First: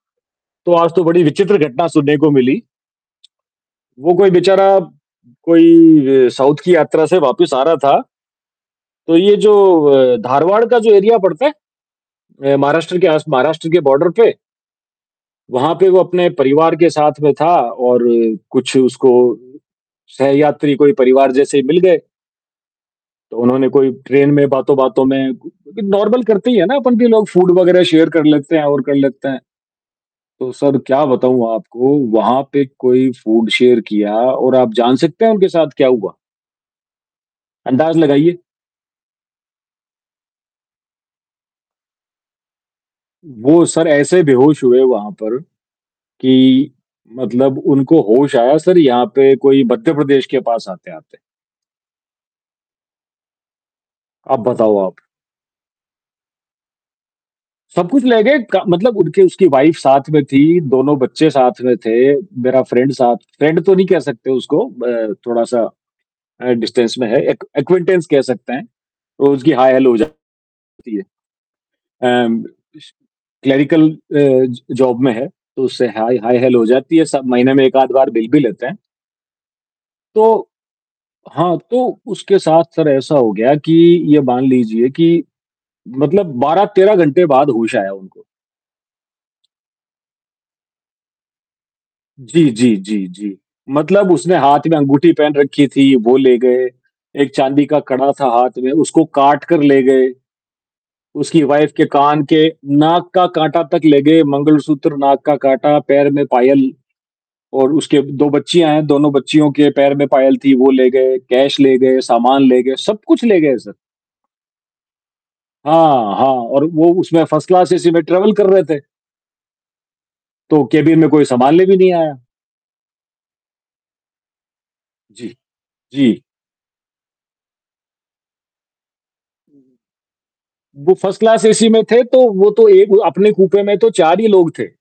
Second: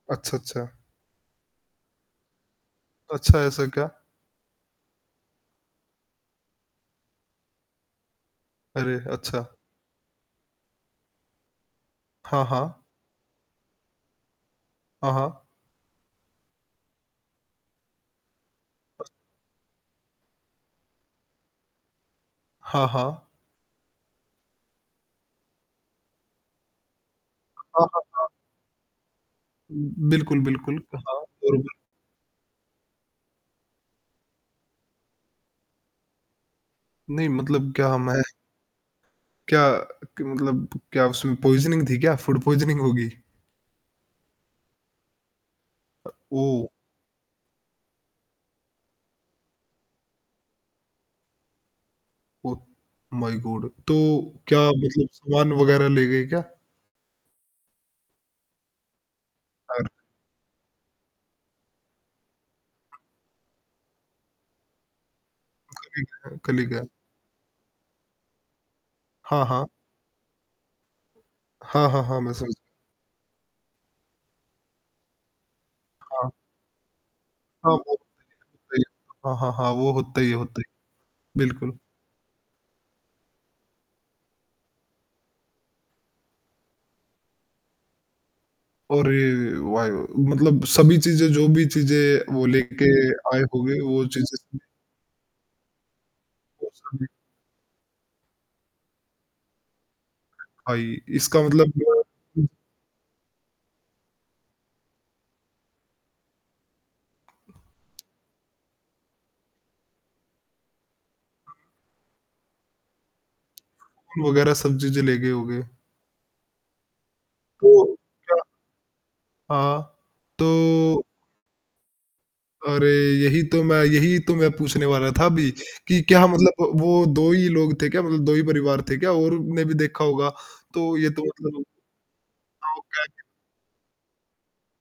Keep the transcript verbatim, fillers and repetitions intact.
अच्छा, अच्छा। तो आज तो बड़ी विचित्र घटना सुनने को मिली। अच्छा ऐसा क्या वो कोई बेचारा कोई अ, साउथ की यात्रा से वापिस आ रहा था अरे! तो ये अच्छा। जो अ, धारवाड़ का जो एरिया पड़ता है हाँ, अ, हाँ। महाराष्ट्र के आस महाराष्ट्र के बॉर्डर के हाँ, हाँ। वहाँ पे वो अपने परिवार के साथ में था और कुछ उसको सहयात्री कोई परिवार जैसे ही मिल गए। हाँ, हाँ। तो उन्होंने कोई ट्रेन में बातों-बातों में उ नॉर्मल करते ही है ना अपन भी लोग फूड वग़ैरह हाँ, हाँ, शेयर कर हाँ। लेते हैं और कर लेते हैं। उम, बिल्कुल, तो सर बिल्कुल, क्या हाँ बताऊँ और वो आपको, वहाँ पे कोई फूड शेयर किया और आप जान सकते हैं उनके साथ क्या हुआ? नहीं मतलब क्या अंदाज़ मैं लगाइए? क्या कि मतलब क्या उसमें पॉइज़निंग थी क्या? फ़ूड पॉइज़निंग होगी? वो सर ऐसे बेहोश हुए वहाँ पर, अ, ओह! कि मतलब उनको होश आया सर यहाँ पे कोई मध्य प्रदेश के पास आते-आते। ओह! माय गॉड तो, अब क्या बताओ आप? मतलब सामान वग़ैरह ले गए क्या? सब कुछ ले गए क मतलब उनके उसकी वाइफ और साथ में थी, दोनों बच्चे साथ में थे, मेरा फ्रेंड साथ फ्रेंड तो नहीं कह सकते उसको ब थोड़ा-सा ठीक है, अ, कल ही का डिस्टेंस में है, एक एक्विनेंटेंस कह सकते हैं, तो हाँ, उसकी हाँ। हाय हैलो हो जाती है। हाँ, हाँ, हाँ। मैं एंड समझ इस क्लेरिकल अ, ज जॉब में है, तो उससे हाय हाँ। हाय हैलो हो जाती है स महीने में हाँ, एक आध वो बार मिल भी लेते हैं। [unintelligible] हाँ, हाँ, हाँ, वो होता ही है तो होता ही है। हाँ, बिल्कुल। तो उसके साथ सर ऐसा हो गया कि, ये मान लीजिए कि मतलब बारह तेरह घंटे बाद होश आया उनको। अरे! वाई मतलब सभी चीज़ें जो भी चीज़ें वो जी, जी, लेके जी, जी, आए होगें, वो मतलब उसने हाथ चीज़ें में अंगूठी पहन रखी थी, वो ले गए, उस समय एक चाँदी का कड़ा था हाथ में, उसको काट कर ले गए। भाई, इसका उसकी मतलब वाइफ के जो कान के हुँ। नाक का काँटा तक ले गए, मंगलसूत्र, नाक का काँटा पैर में पायल और उसके दो बच्चियाँ हैं, दोनों बच्चियों के पैर में पायल थी वो ले गए, कैश ले गए, सामान ले गए, सब-कुछ ले गए सर। [unintelligible] वग़ैरह सब चीज़ें ले गए होगे? हाँ, हाँ और वो उसमें फर्स्ट क्लास तो, एसी में ट्रैवल क्या कर रहे थे। हाँ, तो कैबिन तो में कोई सँभालने भी नहीं आया। अरे! यही तो मैं यही तो मैं पूछने वाला था जी, अभी, कि जी। क्या मतलब वो दो ही लोग थे क्या, मतलब दो ही परिवार थे क्या? और हुँ, ने भी देखा होगा। वो तो ये फ़र्स्ट तो क्लास मतलब एसी में थे, तो वो तो तो एक वो कैसे अपने कूपे में तो चार ही लोग थे।